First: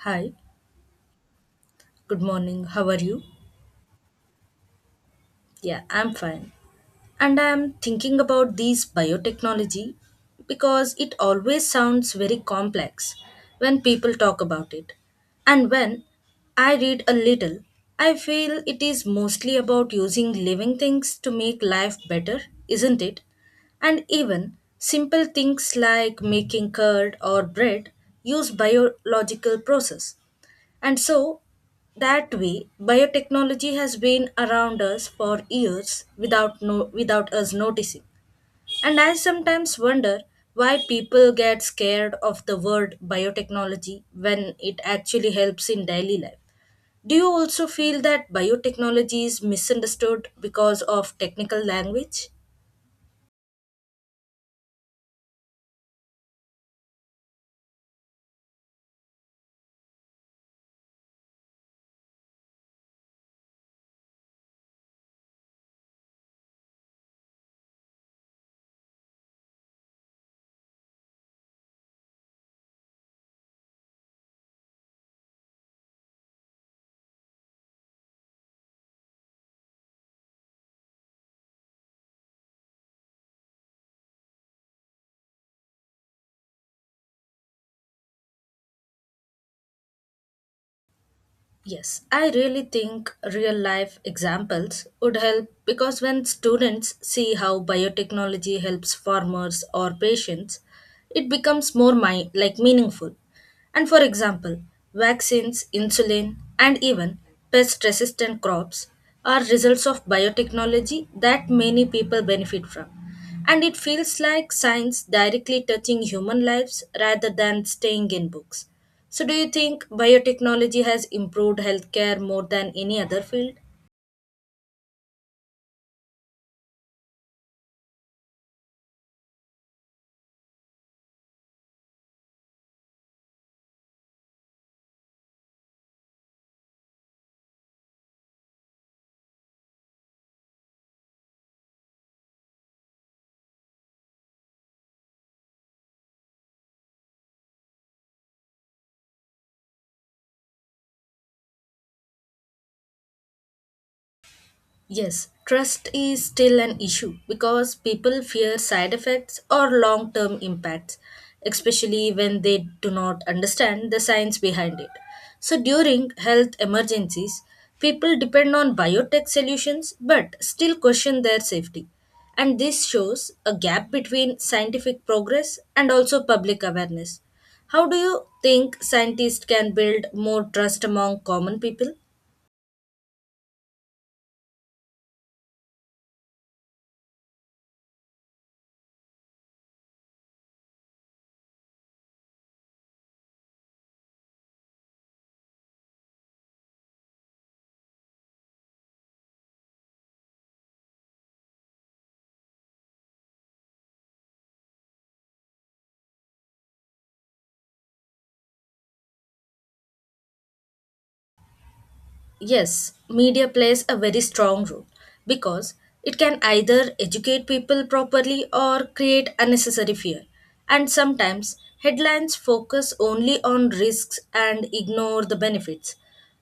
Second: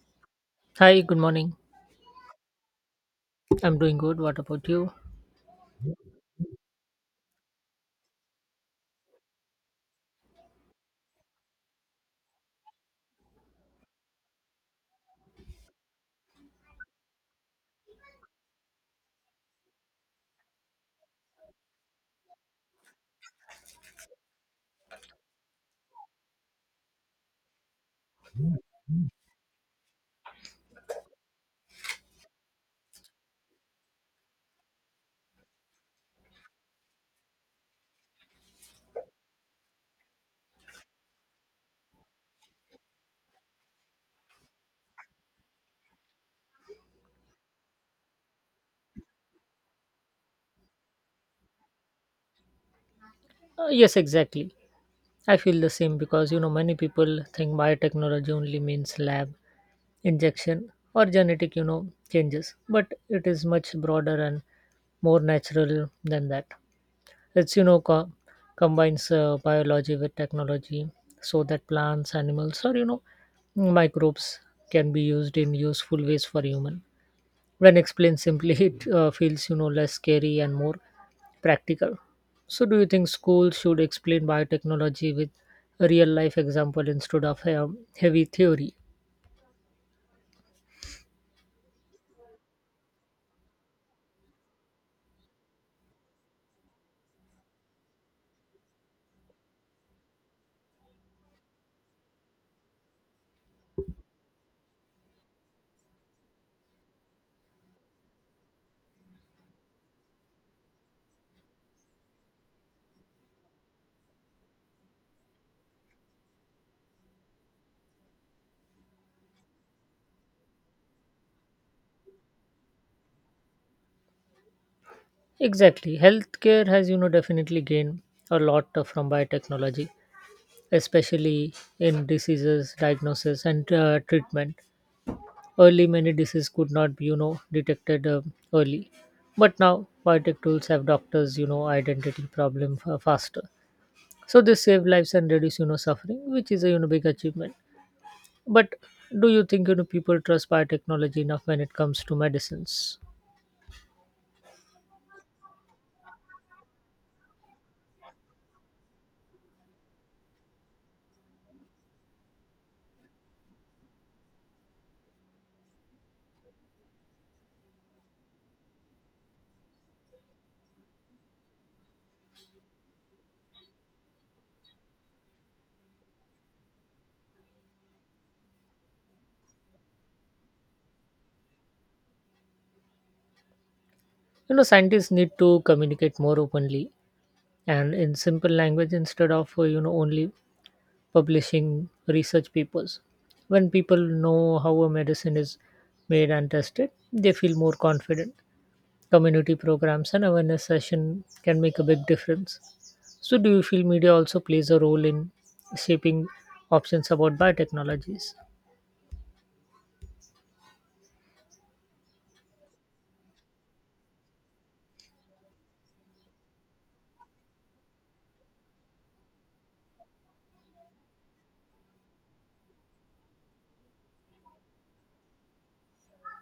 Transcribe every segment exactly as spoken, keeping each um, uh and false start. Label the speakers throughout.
Speaker 1: Hi,
Speaker 2: Hi, good morning.
Speaker 1: good morning. How are you?
Speaker 2: I'm doing good. What about you?
Speaker 1: Yeah, I'm fine. And I'm thinking about these biotechnology because it always sounds very complex when people talk about it. And when I read a little, I feel it is mostly about using living things to make life better, isn't it? And even simple things like making curd or bread use biological process. And so, that way, biotechnology has been around us for years without, no, without us noticing. And I sometimes wonder why people get scared of the word biotechnology when it actually helps in daily life. Do you also feel that biotechnology is misunderstood because of technical language?
Speaker 2: Uh, yes, exactly. I feel the same because you know many people think biotechnology only means lab, injection, or genetic, you know, changes, but it is much broader and more natural than that. It's you know co- combines uh, biology with technology so that plants, animals, or you know microbes can be used in useful ways for human. When explained simply, it uh, feels you know less scary and more practical. So do you think schools should explain biotechnology with a real life example instead of um, heavy theory?
Speaker 1: Yes, I really think real life examples would help because when students see how biotechnology helps farmers or patients, it becomes more mi- like meaningful. And for example, vaccines, insulin, and even pest resistant crops are results of biotechnology that many people benefit from. And it feels like science directly touching human lives rather than staying in books. So, do you think biotechnology has improved healthcare more than any other field?
Speaker 2: Exactly, healthcare has you know definitely gained a lot uh, from biotechnology, especially in diseases diagnosis and uh, treatment. Early, many diseases could not be you know detected uh, early, but now biotech tools have doctors you know identity problem fa- faster, so they save lives and reduce you know suffering, which is a you know big achievement. But do you think you know people trust biotechnology enough when it comes to medicines?
Speaker 1: Yes, trust is still an issue because people fear side effects or long term impacts, especially when they do not understand the science behind it. So, during health emergencies, people depend on biotech solutions but still question their safety. And this shows a gap between scientific progress and also public awareness. How do you think scientists can build more trust among common people?
Speaker 2: You know scientists need to communicate more openly and in simple language instead of uh, you know only publishing research papers. When people know how a medicine is made and tested, they feel more confident. Community programs and awareness session can make a big difference. So, do you feel media also plays a role in shaping options about biotechnologies?
Speaker 1: Yes, media plays a very strong role because it can either educate people properly or create unnecessary fear. And sometimes headlines focus only on risks and ignore the benefits,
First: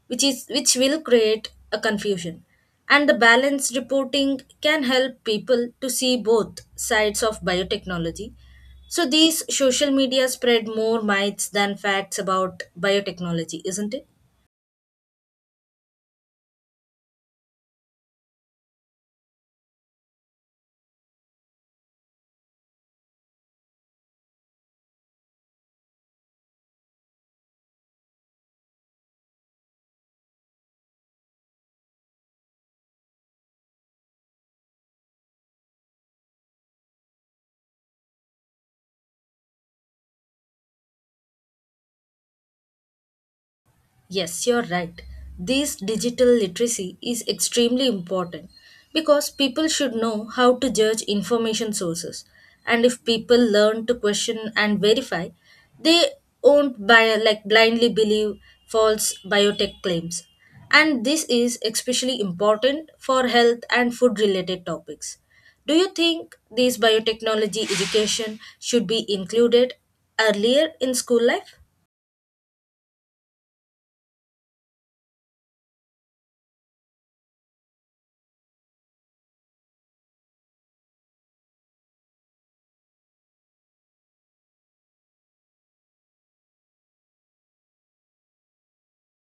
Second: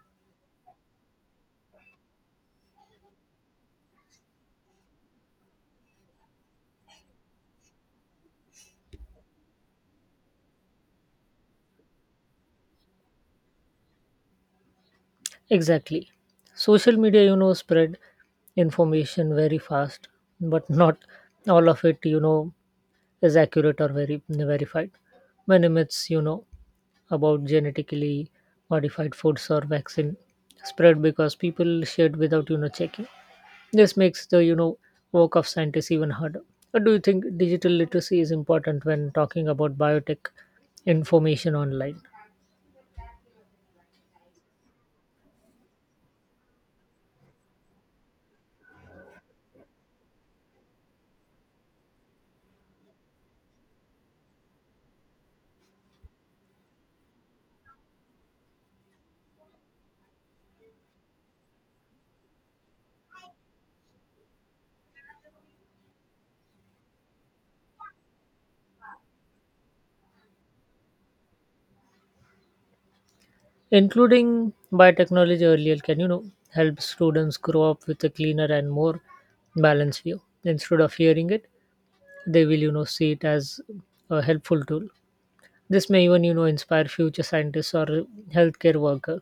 Speaker 1: which is which will create a confusion. And the balanced reporting can help people to see both sides of biotechnology. So these social media spread more myths than facts about biotechnology, isn't it?
Speaker 2: Exactly. Social media, you know, spread information very fast, but not all of it, you know, is accurate or very verified. Many myths, you know, about genetically modified foods or vaccine spread because people shared without, you know, checking. This makes the you know work of scientists even harder. But do you think digital literacy is important when talking about biotech information online,
Speaker 1: Yes, you're right. This digital literacy is extremely important because people should know how to judge information sources. And if people learn to question and verify, they won't buy, like blindly believe false biotech claims. And this is especially important for health and food related topics. Do you think this biotechnology education should be included earlier in school life?
Speaker 2: including biotechnology earlier? Can you know help students grow up with a cleaner and more balanced view instead of hearing it? They will you know see it as a helpful tool. This may even you know inspire future scientists or healthcare workers.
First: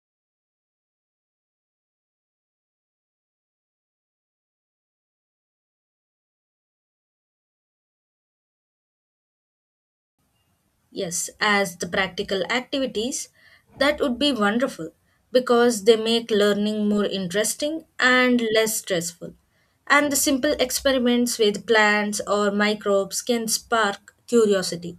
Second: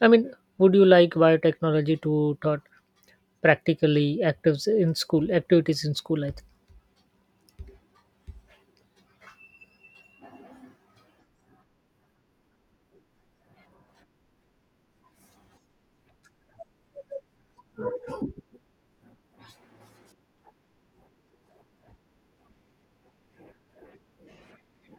Speaker 2: I mean, would you like biotechnology to taught practically actives in school activities in school? I think
Speaker 1: Yes, as the practical activities, that would be wonderful because they make learning more interesting and less stressful. And the simple experiments with plants or microbes can spark curiosity.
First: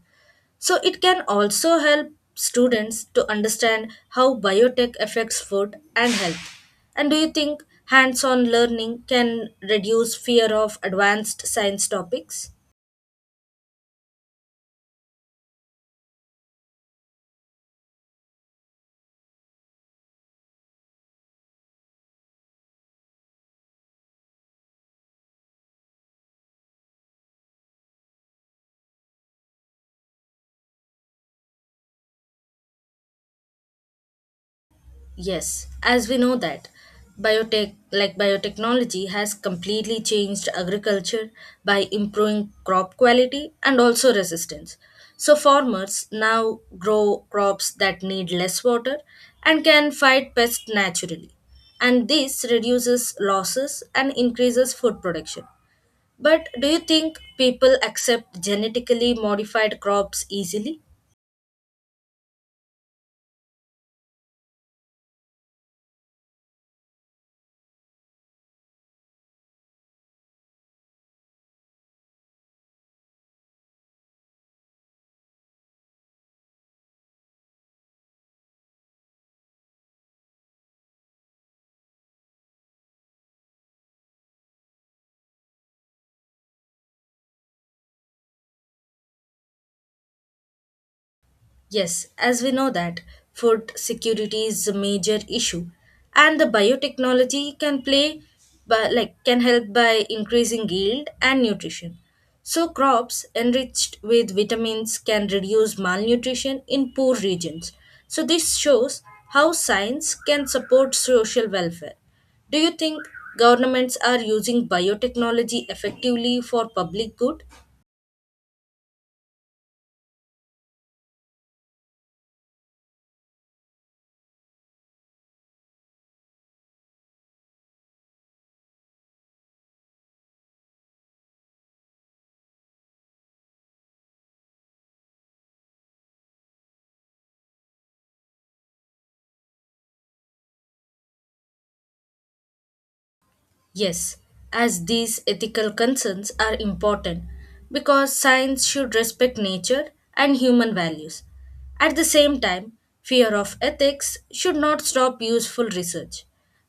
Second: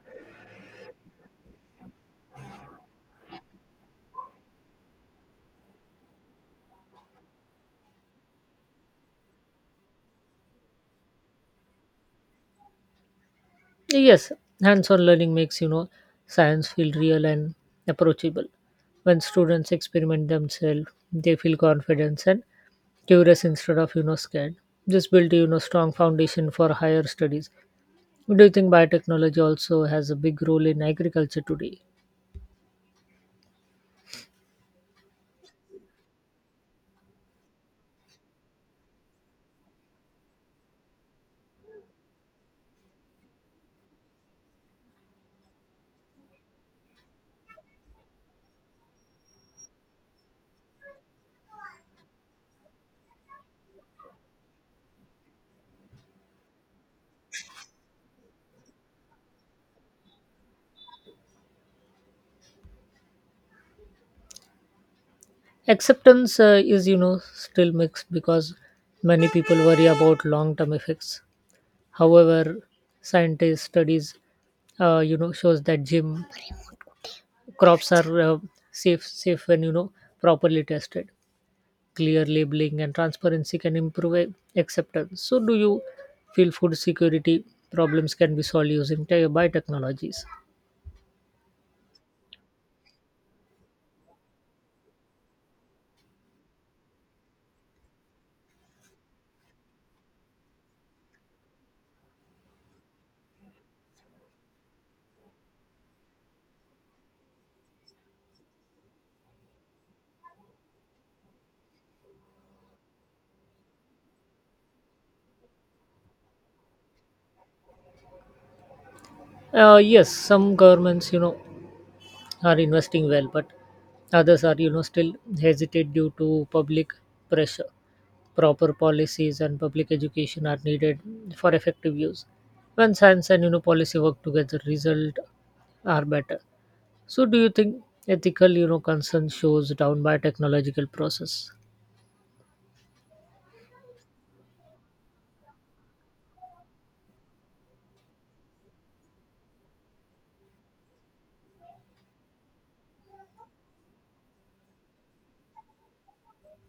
Speaker 1: So, it can also help students to understand how biotech affects food and health. And do you think hands on learning can reduce fear of advanced science topics?
Speaker 2: yes, hands-on learning makes you know science feel real and approachable. When students experiment themselves, they feel confidence and curious instead of you know scared. This built you know strong foundation for higher studies. Do you think biotechnology also has a big role in agriculture today?
Speaker 1: Yes, as we know that biotech like biotechnology has completely changed agriculture by improving crop quality and also resistance. So farmers now grow crops that need less water and can fight pests naturally. And this reduces losses and increases food production. But do you think people accept genetically modified crops easily?
Speaker 2: Acceptance uh, is you know still mixed because many people worry about long term effects. However, scientist studies uh, you know shows that gym crops are uh, safe safe when you know properly tested. Clear labeling and transparency can improve a- acceptance. So do you feel food security problems can be solved using te- biotechnologies?
Speaker 1: Yes, as we know that food security is a major issue and the biotechnology can play but like can help by increasing yield and nutrition. So crops enriched with vitamins can reduce malnutrition in poor regions. So this shows how science can support social welfare. Do you think governments are using biotechnology effectively for public good?
Speaker 2: Uh, yes, some governments you know are investing well, but others are you know still hesitate due to public pressure. Proper policies and public education are needed for effective use. When science and you know policy work together, result are better. So do you think ethical you know concern shows down by technological process?
Speaker 1: Yes, as these ethical concerns are important because science should respect nature and human values. At the same time, fear of ethics should not stop useful research,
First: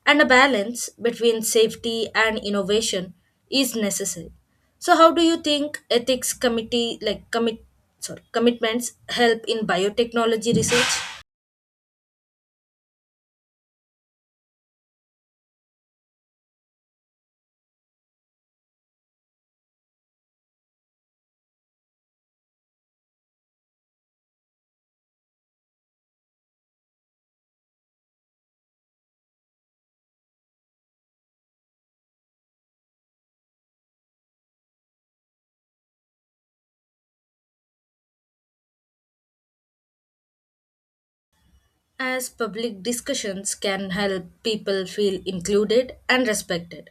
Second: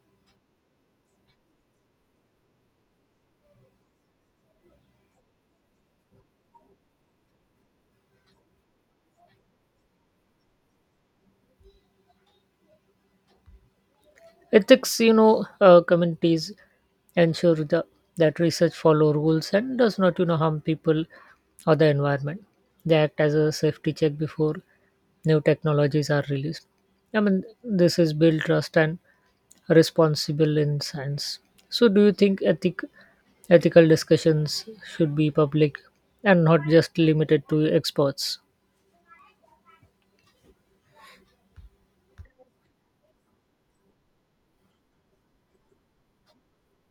Speaker 1: and a balance between safety and innovation is necessary. So how do you think ethics committee like commit sorry, commitments help in biotechnology research?
Speaker 2: Ethics, you know, uh, committees ensure the, that research follow rules and does not, you know, harm people or the environment. They act as a safety check before new technologies are released. I mean, this is build trust and responsible in science. So, do you think ethic, ethical discussions should be public and not just limited to experts?
Speaker 1: As public discussions can help people feel included and respected.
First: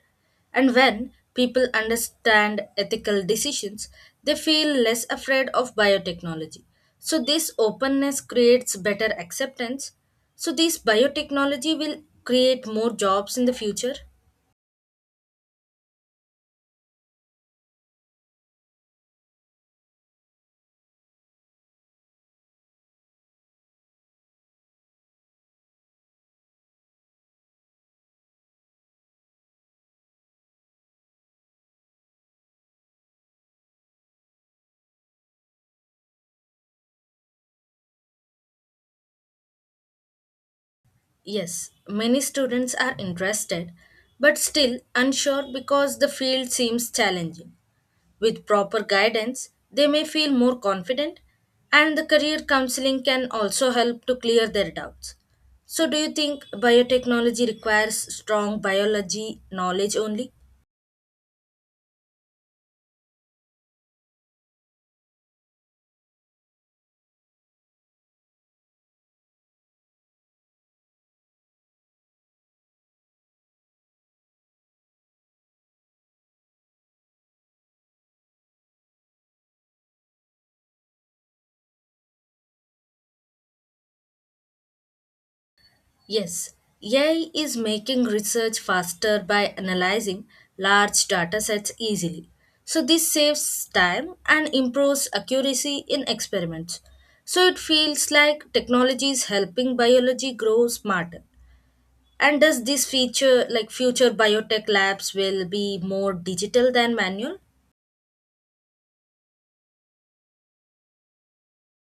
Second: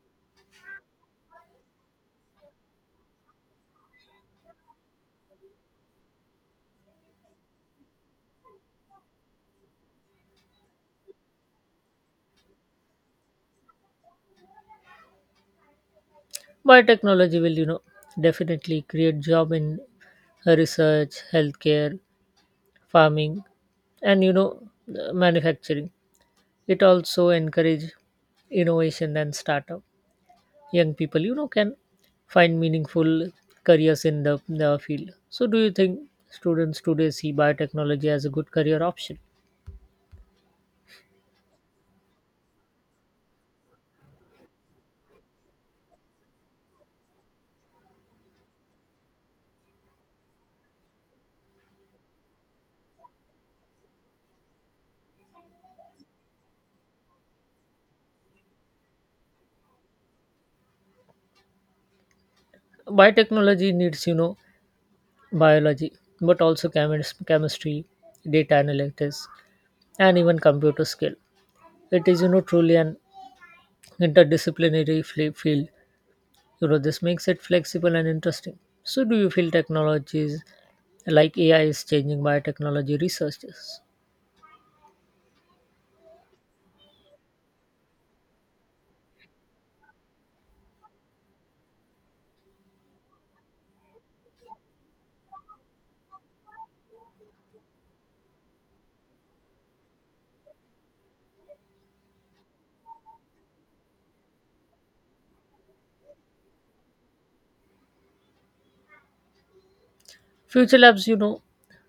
Speaker 1: And when people understand ethical decisions, they feel less afraid of biotechnology. So, this openness creates better acceptance. So, this biotechnology will create more jobs in the future.
Speaker 2: Biotechnology will, you know, definitely create job in research, healthcare, farming, and you know uh, manufacturing. It also encourage innovation and startup. Young people you know can find meaningful careers in the, the field. So do you think students today see biotechnology as a good career option?
Speaker 1: Yes, many students are interested, but still unsure because the field seems challenging. With proper guidance, they may feel more confident, and the career counseling can also help to clear their doubts. So, do you think biotechnology requires strong biology knowledge only?
Speaker 2: Biotechnology needs you know biology, but also chemis- chemistry, data analytics, and even computer skill. It is you know truly an interdisciplinary fli- field. You know this makes it flexible and interesting. So do you feel technologies like A I is changing biotechnology researchers?
Speaker 1: Yes, A I is making research faster by analyzing large data sets easily. So, this saves time and improves accuracy in experiments. So, it feels like technology is helping biology grow smarter. And does this feature, like future biotech labs, will be more digital than manual?
Speaker 2: Future labs you know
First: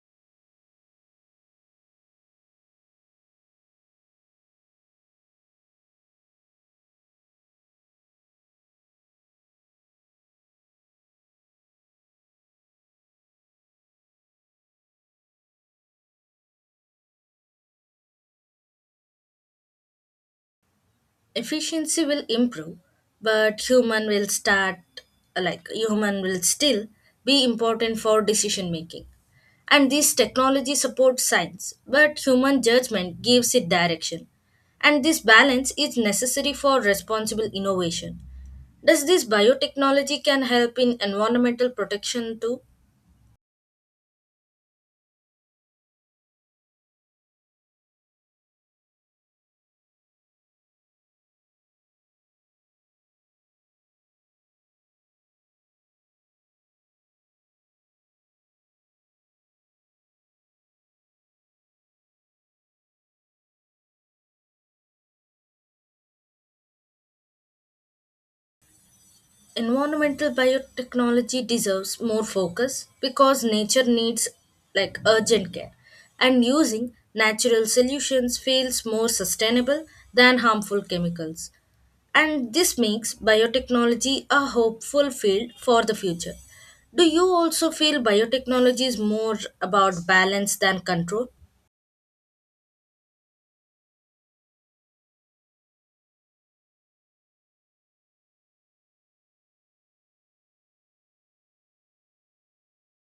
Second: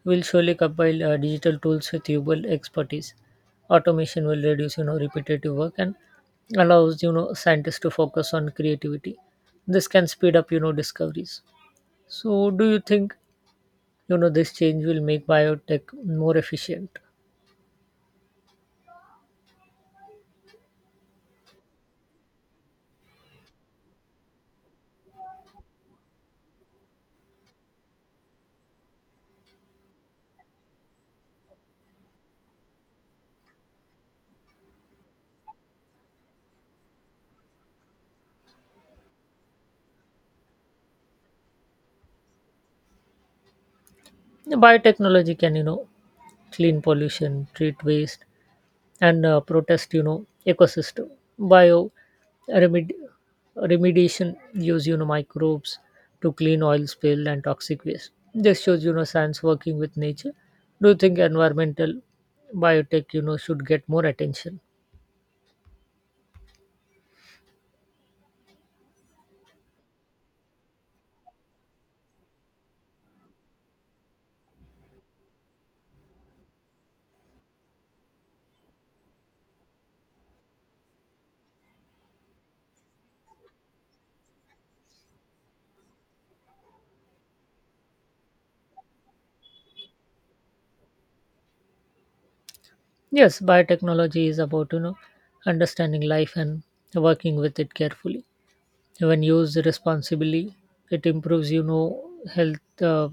Speaker 2: will surely compile uh, digital tools with human expertise. Automation will reduce you know repetitive work and allows you know scientists to focus on creativity. This can speed up you know discoveries. So do you think you know this change will make biotech more efficient?
Speaker 1: Efficiency will improve, but human will start, like human will still be important for decision making. And this technology supports science, but human judgment gives it direction. And this balance is necessary for responsible innovation. Does this biotechnology can help in environmental protection too?
Speaker 2: Biotechnology can you know clean pollution, treat waste, and uh, protest you know ecosystem. Bio remed- remediation use you know microbes to clean oil spill and toxic waste. This shows you know science working with nature. Do you think environmental biotech you know should get more attention?
Speaker 1: Environmental biotechnology deserves more focus because nature needs like urgent care and using natural solutions feels more sustainable than harmful chemicals, and this makes biotechnology a hopeful field for the future. Do you also feel biotechnology is more about balance than control?
Speaker 2: Yes, biotechnology is about you know understanding life and working with it carefully. When used responsibly, it improves you know health, uh,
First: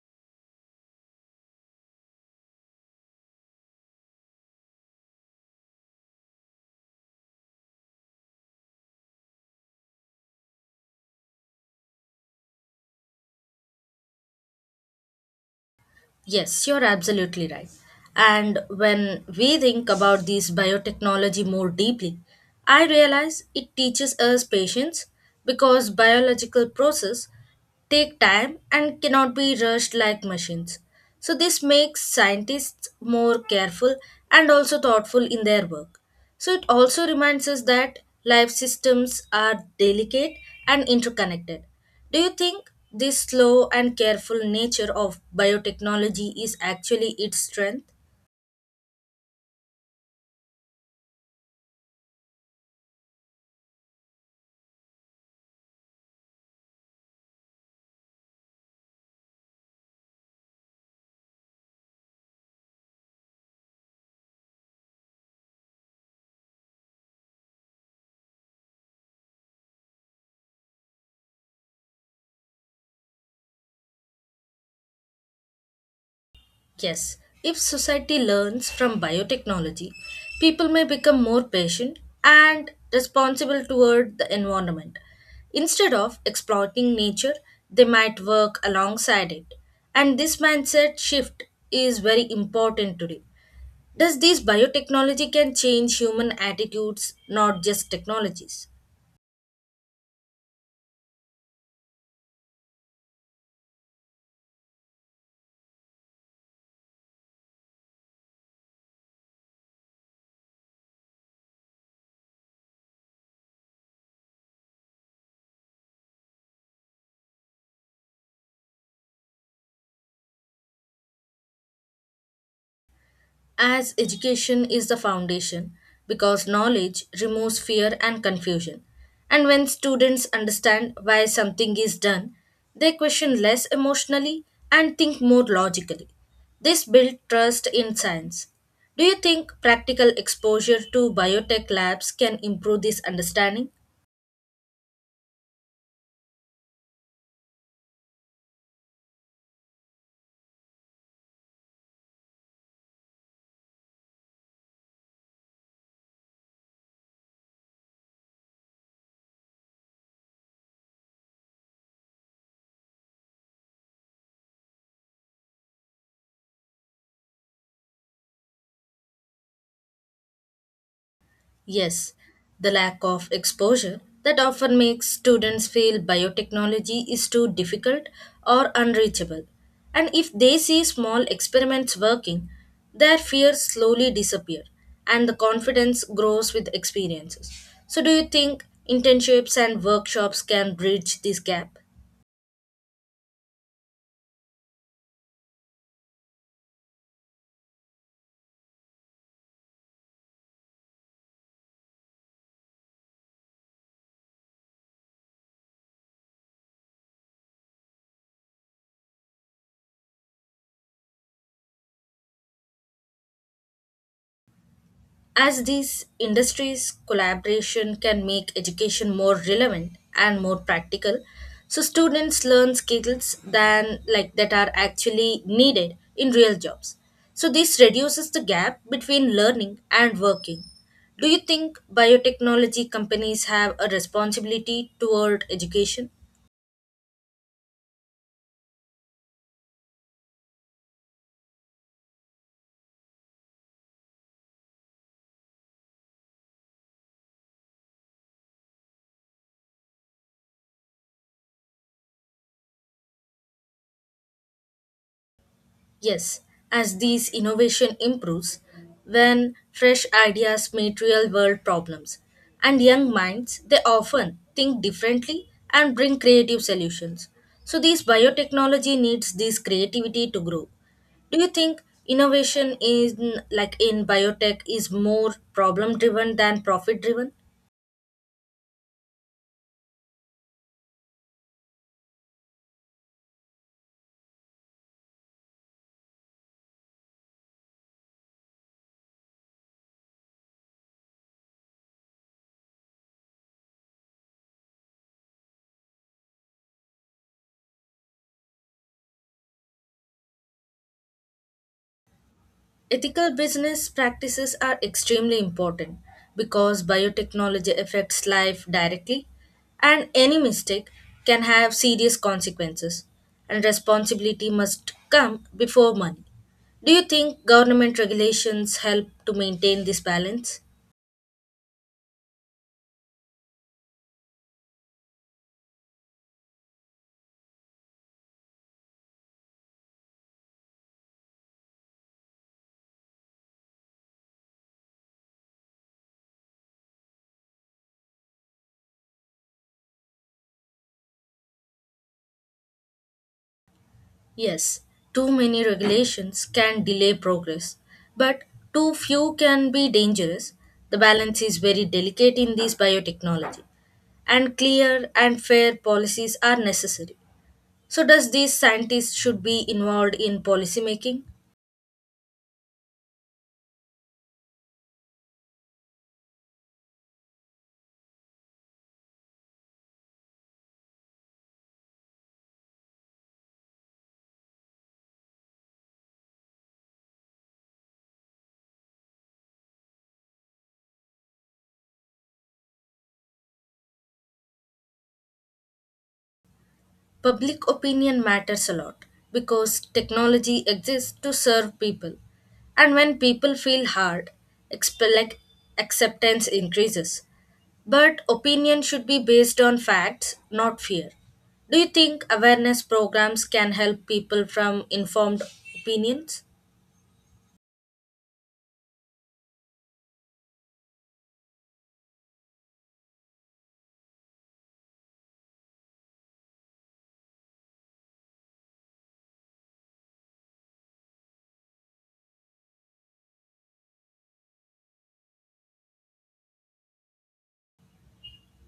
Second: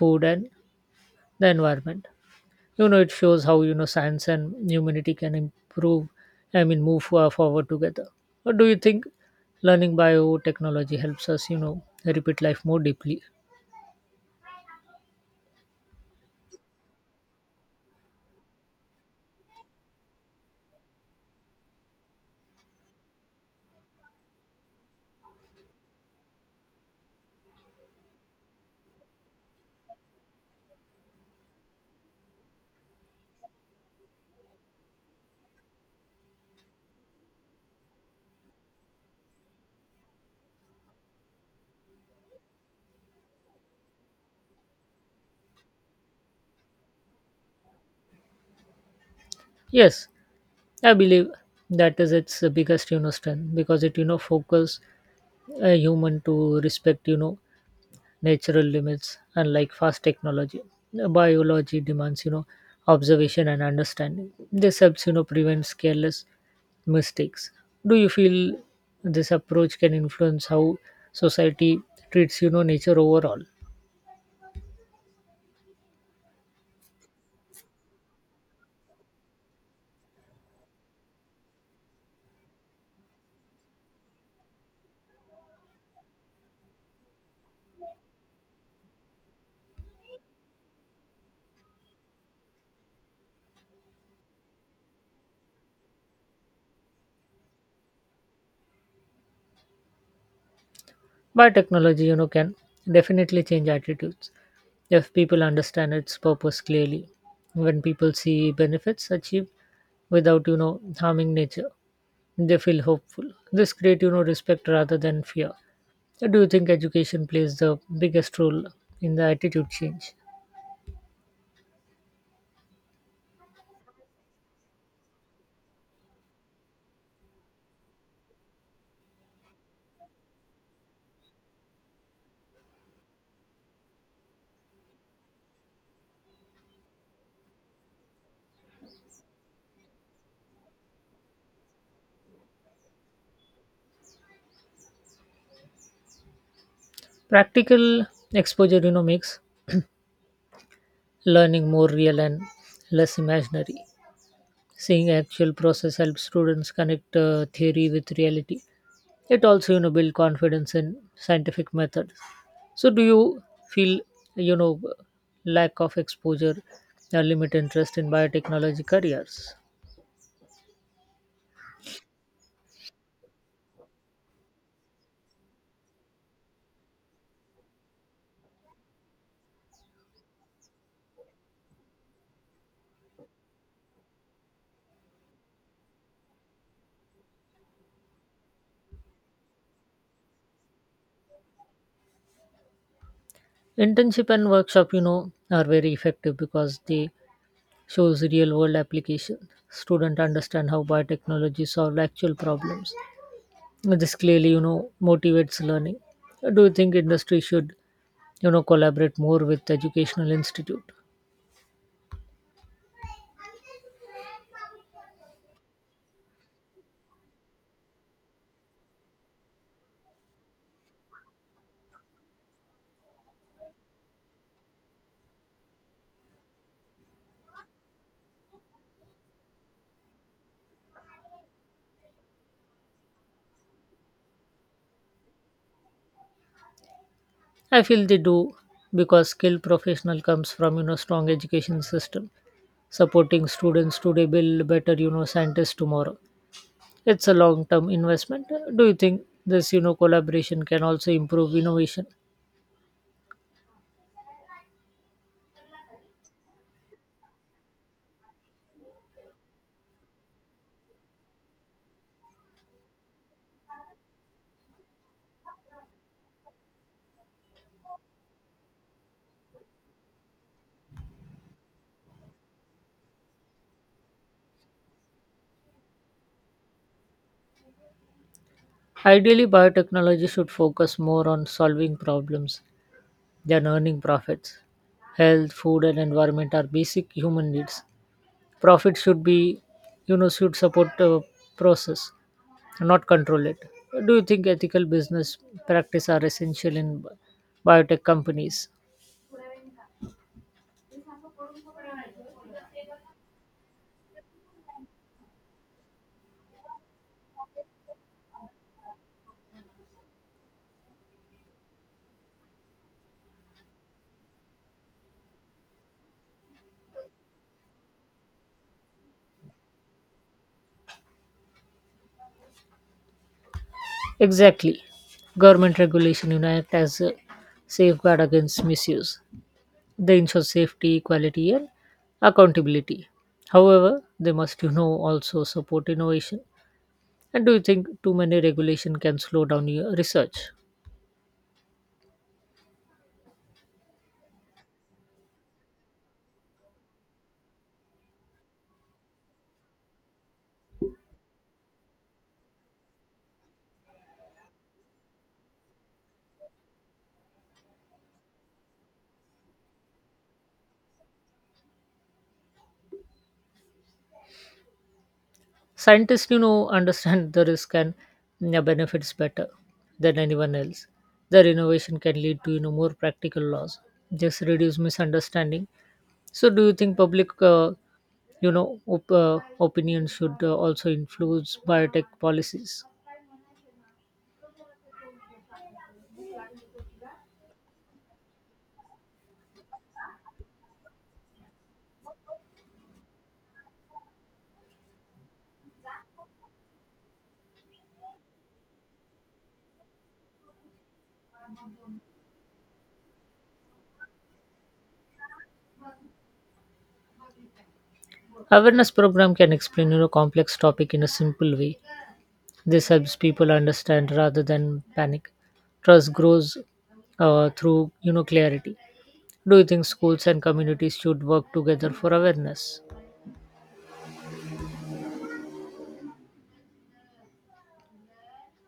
Speaker 2: food, and the environment. You know it shows how you know science and humanity can improve. I mean, move for- forward together. Or do you think learning biotechnology helps us you know repeat life more deeply?
Speaker 1: Yes, you're absolutely right. And when we think about these biotechnology more deeply, I realize it teaches us patience because biological process take time and cannot be rushed like machines. So this makes scientists more careful and also thoughtful in their work. So it also reminds us that life systems are delicate and interconnected. Do you think this slow and careful nature of biotechnology is actually its strength?
Speaker 2: Yes, I believe that is its biggest you know strength because it you know focus a human to respect you know natural limits unlike fast technology. Biology demands you know observation and understanding. This helps you know prevent careless mistakes. Do you feel this approach can influence how society treats you know nature overall?
Speaker 1: Yes. If society learns from biotechnology, people may become more patient and responsible toward the environment. Instead of exploiting nature, they might work alongside it. And this mindset shift is very important today. Does this biotechnology can change human attitudes, not just technologies?
Speaker 2: Biotechnology you know can definitely change attitudes if people understand its purpose clearly. When people see benefits achieved without you know harming nature, they feel hopeful. This creates you know respect rather than fear. So do you think education plays the biggest role in the attitude change?
Speaker 1: As education is the foundation because knowledge removes fear and confusion. And when students understand why something is done, they question less emotionally and think more logically. This builds trust in science. Do you think practical exposure to biotech labs can improve this understanding?
Speaker 2: Practical exposure, you know, makes learning more real and less imaginary. Seeing actual process helps students connect uh, theory with reality. It also, you know, build confidence in scientific methods. So do you feel, you know, lack of exposure or limit interest in biotechnology careers?
Speaker 1: Yes, the lack of exposure that often makes students feel biotechnology is too difficult or unreachable. And if they see small experiments working, their fears slowly disappear and the confidence grows with experiences. So, do you think internships and workshops can bridge this gap?
Speaker 2: Internship and workshop, you know, are very effective because they shows real world application. Students understand how biotechnology solve actual problems. This clearly you know motivates learning. Do you think industry should you know collaborate more with educational institute?
Speaker 1: As these industries, collaboration can make education more relevant and more practical. So students learn skills than like that are actually needed in real jobs. So this reduces the gap between learning and working. Do you think biotechnology companies have a responsibility toward education?
Speaker 2: I feel they do because skilled professional comes from you know strong education system. Supporting students today build better you know scientists tomorrow. It's a long term investment. Do you think this you know collaboration can also improve innovation?
Speaker 1: Yes, as these innovation improves, when fresh ideas meet real world problems, and young minds, they often think differently and bring creative solutions. So these biotechnology needs this creativity to grow. Do you think innovation in like in biotech is more problem driven than profit driven?
Speaker 2: Ideally, biotechnology should focus more on solving problems than earning profits. Health, food, and environment are basic human needs. Profit should be, you know, should support the process, not control it. Do you think ethical business practice are essential in bi- biotech companies?
Speaker 1: Ethical business practices are extremely important because biotechnology affects life directly, and any mistake can have serious consequences, and responsibility must come before money. Do you think government regulations help to maintain this balance?
Speaker 2: Exactly. Government regulation unite as a safeguard against misuse. They ensure safety, quality, and accountability. However, they must, you know, also support innovation. And do you think too many regulation can slow down your research?
Speaker 1: Yes, too many regulations can delay progress, but too few can be dangerous. The balance is very delicate in this biotechnology, and clear and fair policies are necessary. So, does these scientists should be involved in policy making?
Speaker 2: Scientists, you know, understand the risk and, yeah, benefits better than anyone else. Their innovation can lead to, you know, more practical laws, just reduce misunderstanding. So, do you think public, uh, you know, op- uh, opinion should uh, also influence biotech policies?
Speaker 1: Public opinion matters a lot because technology exists to serve people. And when people feel hard, expe- like acceptance increases. But opinion should be based on facts, not fear. Do you think awareness programs can help people from informed opinions?
Speaker 2: Awareness program can explain you know complex topic in a simple way. This helps people understand rather than panic. Trust grows uh, through you know clarity. Do you think schools and communities should work together for awareness?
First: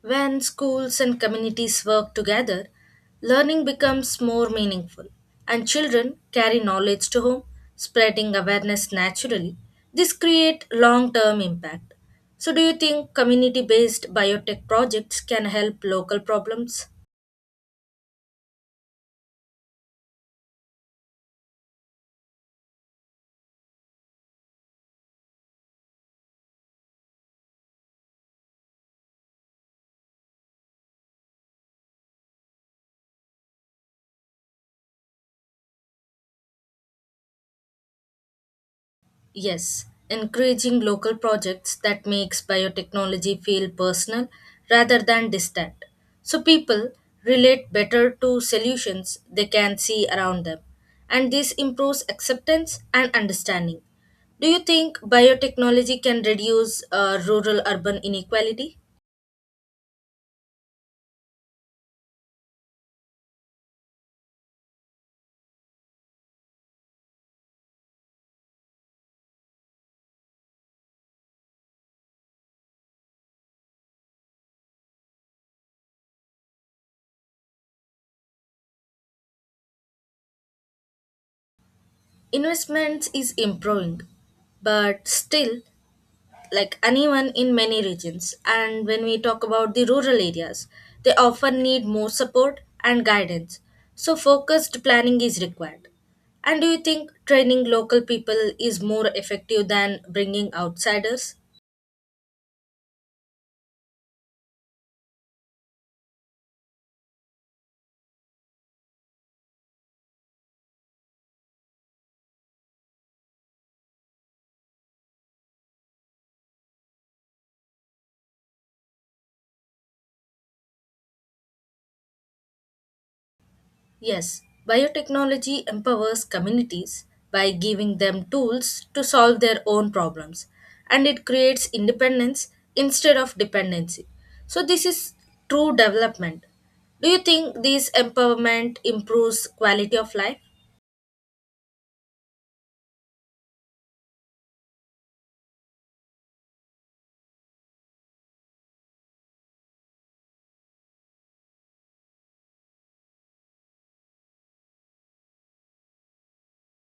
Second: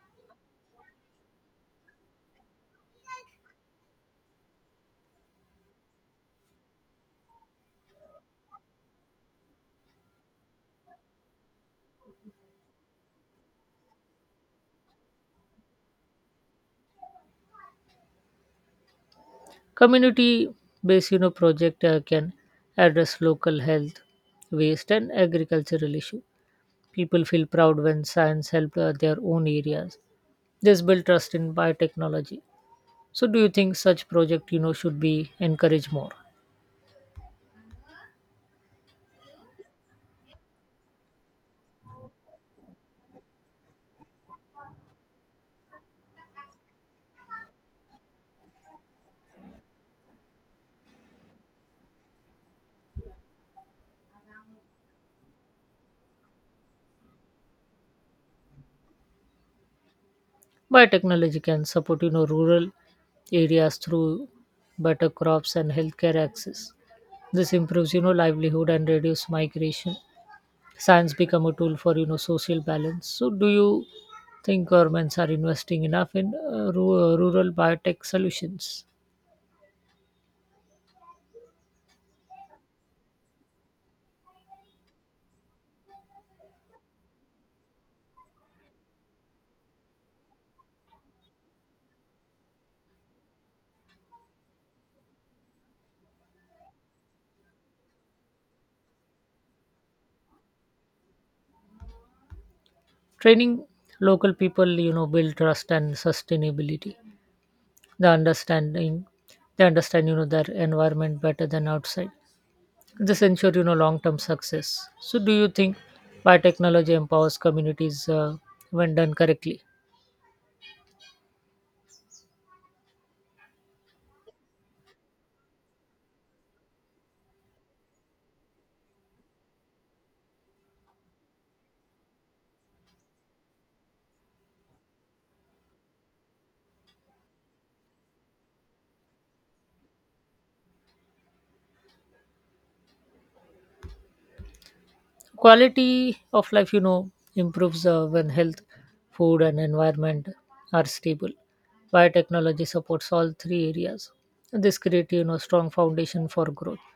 Speaker 1: When schools and communities work together, learning becomes more meaningful, and children carry knowledge to home, spreading awareness naturally. This creates long term impact. So, do you think community based biotech projects can help local problems?
Speaker 2: Community based you know project uh, can address local health, waste, and agricultural issue. People feel proud when science help uh, their own areas. This build trust in biotechnology. So, do you think such project you know should be encouraged more?
Speaker 1: Yes, encouraging local projects that makes biotechnology feel personal rather than distant. So people relate better to solutions they can see around them. And this improves acceptance and understanding. Do you think biotechnology can reduce uh, rural urban inequality?
Speaker 2: Biotechnology technology can support you know rural areas through better crops and healthcare access. This improves you know livelihood and reduce migration. Science become a tool for you know social balance. So do you think governments are investing enough in uh, ru- uh, rural biotech solutions?
Speaker 1: Investments is improving, but still like anyone in many regions. And when we talk about the rural areas, they often need more support and guidance. So, focused planning is required. And do you think training local people is more effective than bringing outsiders?
Speaker 2: Training local people you know build trust and sustainability. The understanding they understand you know their environment better than outside. This ensure you know long term success. So do you think biotechnology empowers communities uh, when done correctly?
Speaker 1: Yes, biotechnology empowers communities by giving them tools to solve their own problems and it creates independence instead of dependency. So, this is true development. Do you think this empowerment improves quality of life?
Speaker 2: Quality of life you know improves uh, when health, food, and environment are stable. Biotechnology supports all three areas. This creates you know strong foundation for growth.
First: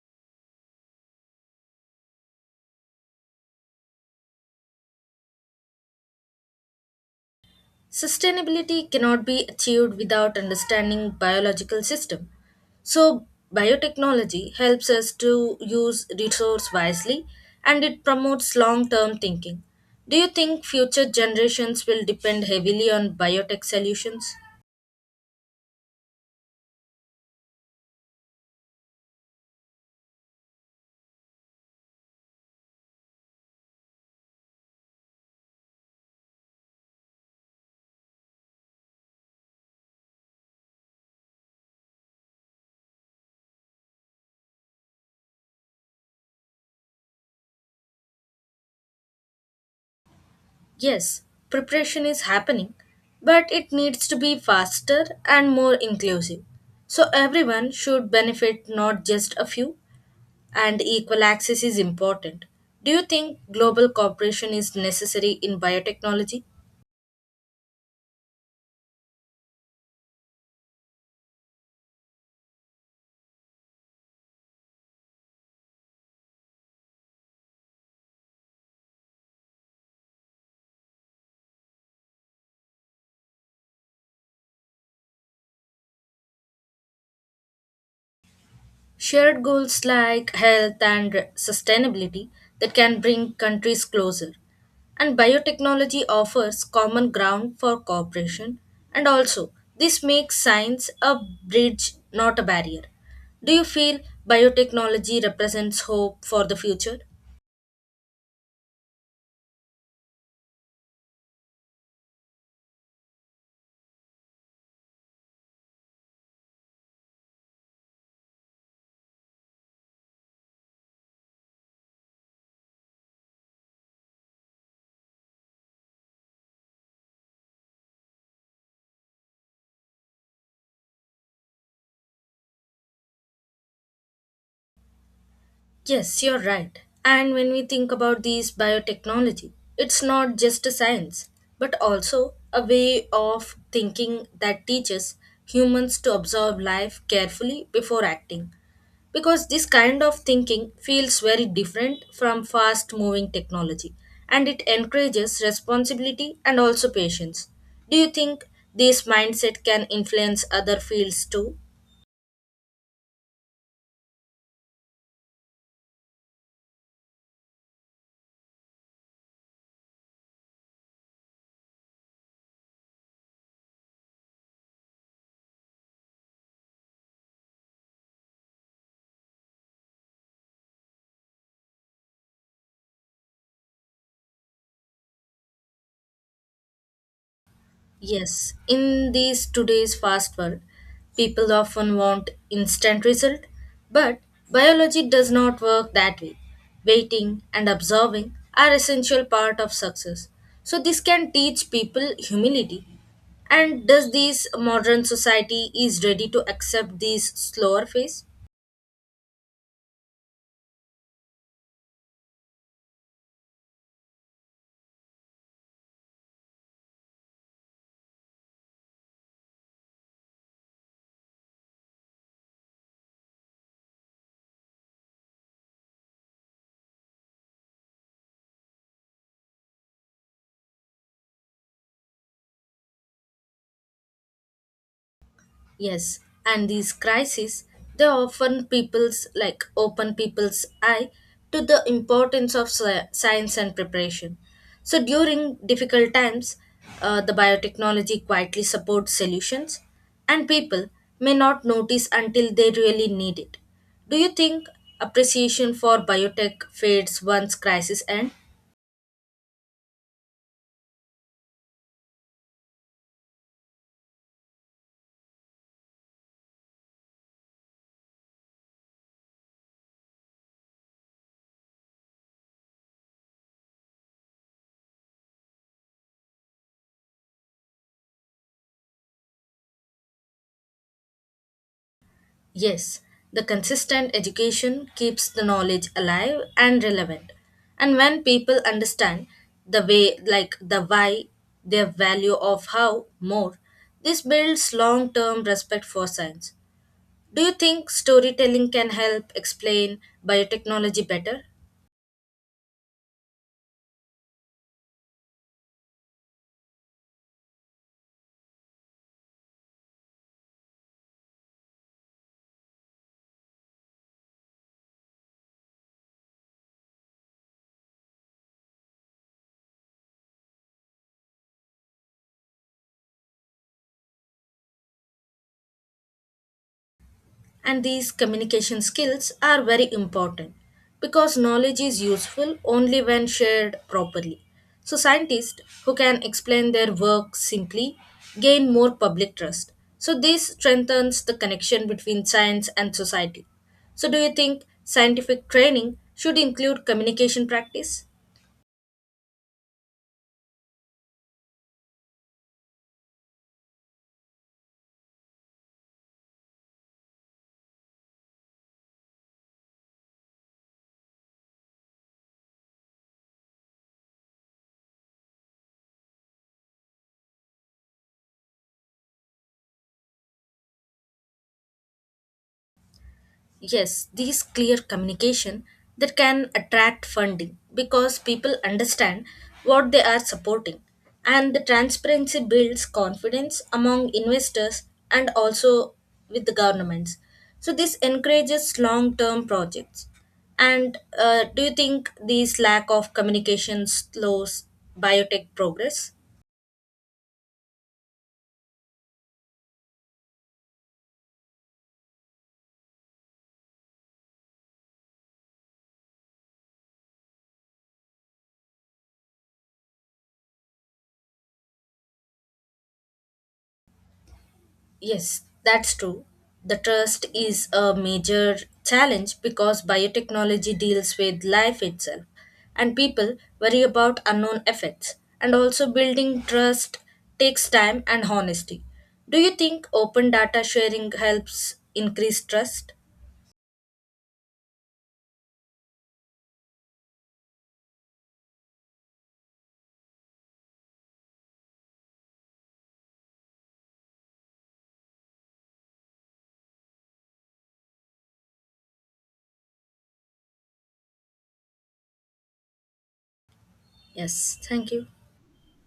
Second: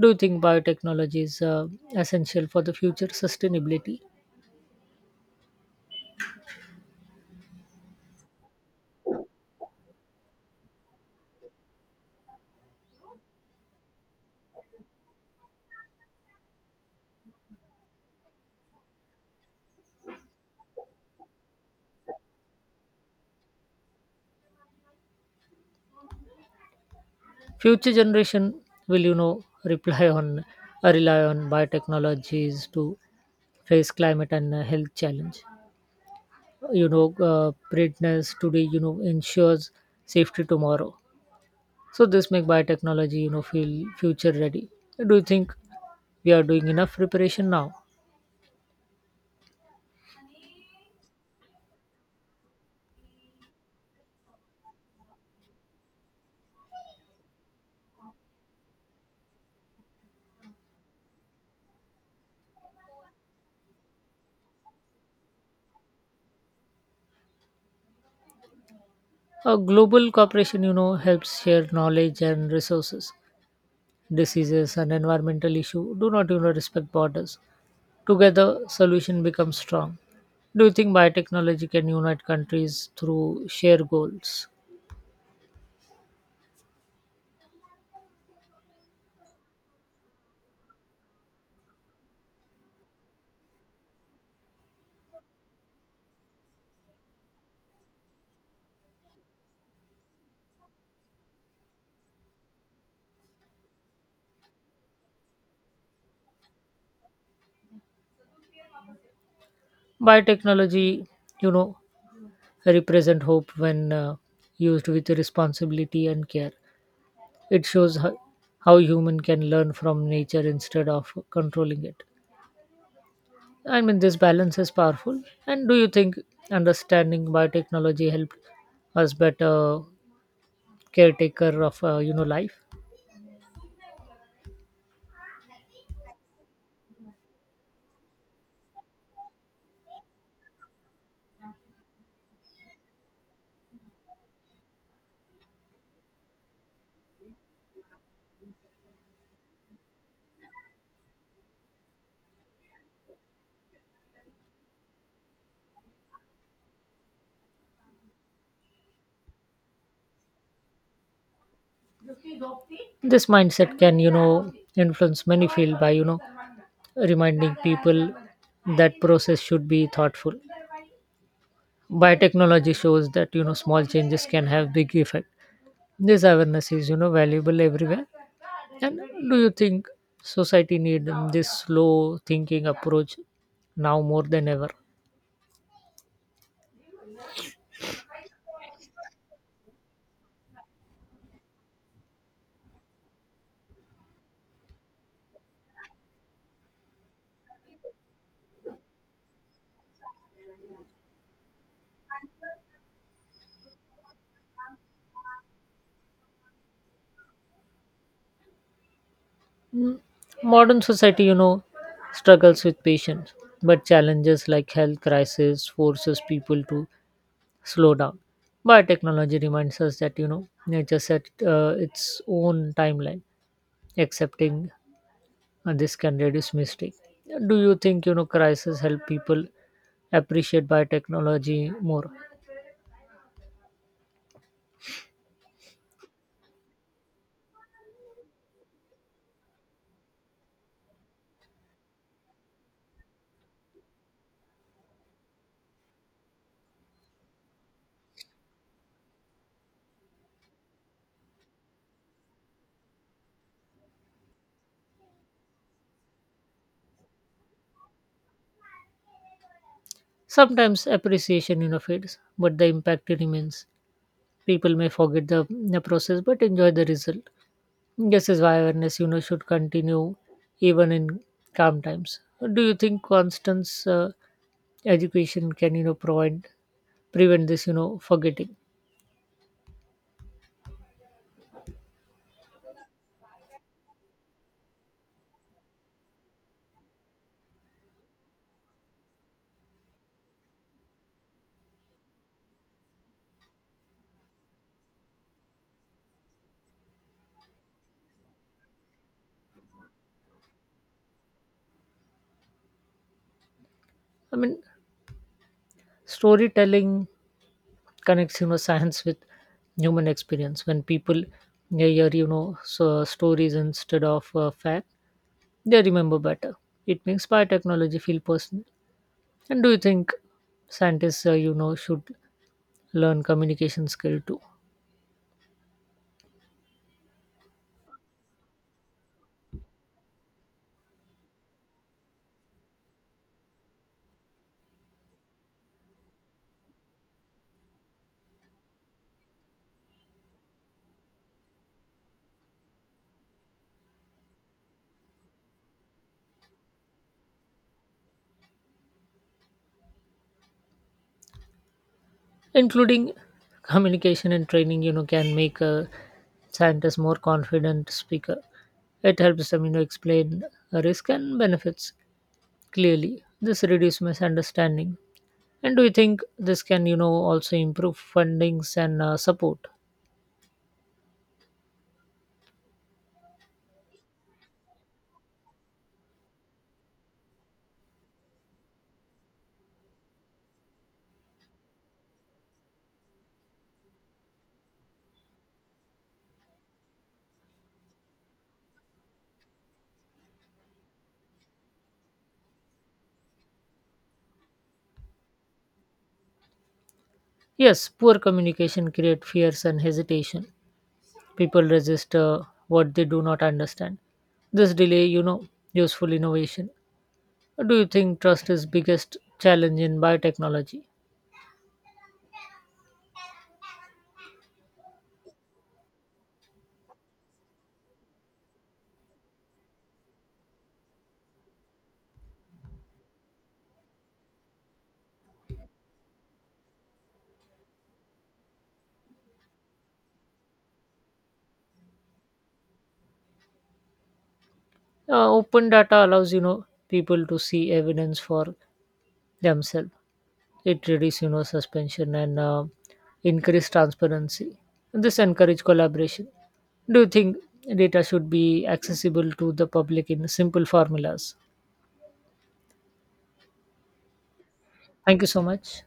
Speaker 2: Do you think biotechnology is uh, essential for the future sustainability?
Speaker 1: Sustainability cannot be achieved without understanding biological system. So biotechnology helps us to use resource wisely and it promotes long-term thinking. Do you think future generations will depend heavily on biotech solutions?
Speaker 2: Future generation will, you know, reply on uh, rely on biotechnologies to face climate and uh, health challenge. You know, uh, preparedness today, you know, ensures safety tomorrow. So this make biotechnology, you know, feel future ready. Do you think we are doing enough preparation now?
Speaker 1: Yes, preparation is happening, but it needs to be faster and more inclusive. So everyone should benefit, not just a few. And equal access is important. Do you think global cooperation is necessary in biotechnology?
Speaker 2: A global cooperation, you know, helps share knowledge and resources. Diseases and environmental issue do not, you know, respect borders. Together, solution becomes strong. Do you think biotechnology can unite countries through shared goals?
Speaker 1: Shared goals like health and sustainability that can bring countries closer. And biotechnology offers common ground for cooperation. And also, this makes science a bridge, not a barrier. Do you feel biotechnology represents hope for the future?
Speaker 2: Biotechnology, you know, represent hope when uh, used with responsibility and care. It shows how, how human can learn from nature instead of controlling it. I mean, this balance is powerful. And do you think understanding biotechnology helped us better caretaker of uh, you know life?
Speaker 1: Yes, you're right. And when we think about these biotechnology, it's not just a science, but also a way of thinking that teaches humans to observe life carefully before acting. Because this kind of thinking feels very different from fast moving technology and it encourages responsibility and also patience. Do you think this mindset can influence other fields too?
Speaker 2: This mindset can, you know, influence many fields by, you know, reminding people that process should be thoughtful. Biotechnology shows that, you know, small changes can have big effect. This awareness is, you know, valuable everywhere. And do you think society need um, this slow thinking approach now more than ever?
Speaker 1: Yes, in these today's fast world, people often want instant result, but biology does not work that way. Waiting and observing are essential part of success. So this can teach people humility. And does this modern society is ready to accept this slower phase?
Speaker 2: Mm, Modern society, you know, struggles with patience, but challenges like health crisis forces people to slow down. But technology reminds us that you know nature set uh, its own timeline. Accepting uh, this can reduce mistake. Do you think you know crisis help people appreciate by technology more?
Speaker 1: Yes, and these crises, they often people's like open people's eye to the importance of sci- science and preparation. So during difficult times, uh, the biotechnology quietly supports solutions, and people may not notice until they really need it. Do you think appreciation for biotech fades once crises end?
Speaker 2: Sometimes appreciation you know fades but the impact remains. People may forget the, the process but enjoy the result. This is why awareness, you know, should continue even in calm times. Do you think Constance uh, education can, you know, provide prevent this, you know, forgetting?
Speaker 1: Yes, the consistent education keeps the knowledge alive and relevant. And when people understand the way, like the why, their value of how more, this builds long term respect for science. Do you think storytelling can help explain biotechnology better?
Speaker 2: I mean, storytelling connects, you know, science with human experience. When people they hear, you know, so stories instead of uh, fact, they remember better. It makes biotechnology feel personal. And do you think scientists, uh, you know, should learn communication skill too?
Speaker 1: And these communication skills are very important because knowledge is useful only when shared properly. So, scientists who can explain their work simply gain more public trust. So, this strengthens the connection between science and society. So, do you think scientific training should include communication practice?
Speaker 2: Including communication and training you know can make a scientist more confident speaker. It helps them you know explain risk and benefits clearly. This reduces misunderstanding. And do you think this can you know also improve fundings and uh, support?
Speaker 1: Yes, these clear communication that can attract funding because people understand what they are supporting and the transparency builds confidence among investors and also with the governments. So this encourages long-term projects. And uh, do you think these lack of communication slows biotech progress?
Speaker 2: Yes, poor communication create fears and hesitation. People resist uh, what they do not understand. This delay you know useful innovation. Do you think trust is biggest challenge in biotechnology?
Speaker 1: Yes, that's true. The trust is a major challenge because biotechnology deals with life itself, and people worry about unknown effects. And also, building trust takes time and honesty. Do you think open data sharing helps increase trust?
Speaker 2: Uh, open data allows you know people to see evidence for themselves. It reduces you know suspension and uh, increase transparency. This encourage collaboration. Do you think data should be accessible to the public in simple formulas?
Speaker 1: Yes, thank you.
Speaker 2: Thank you so much.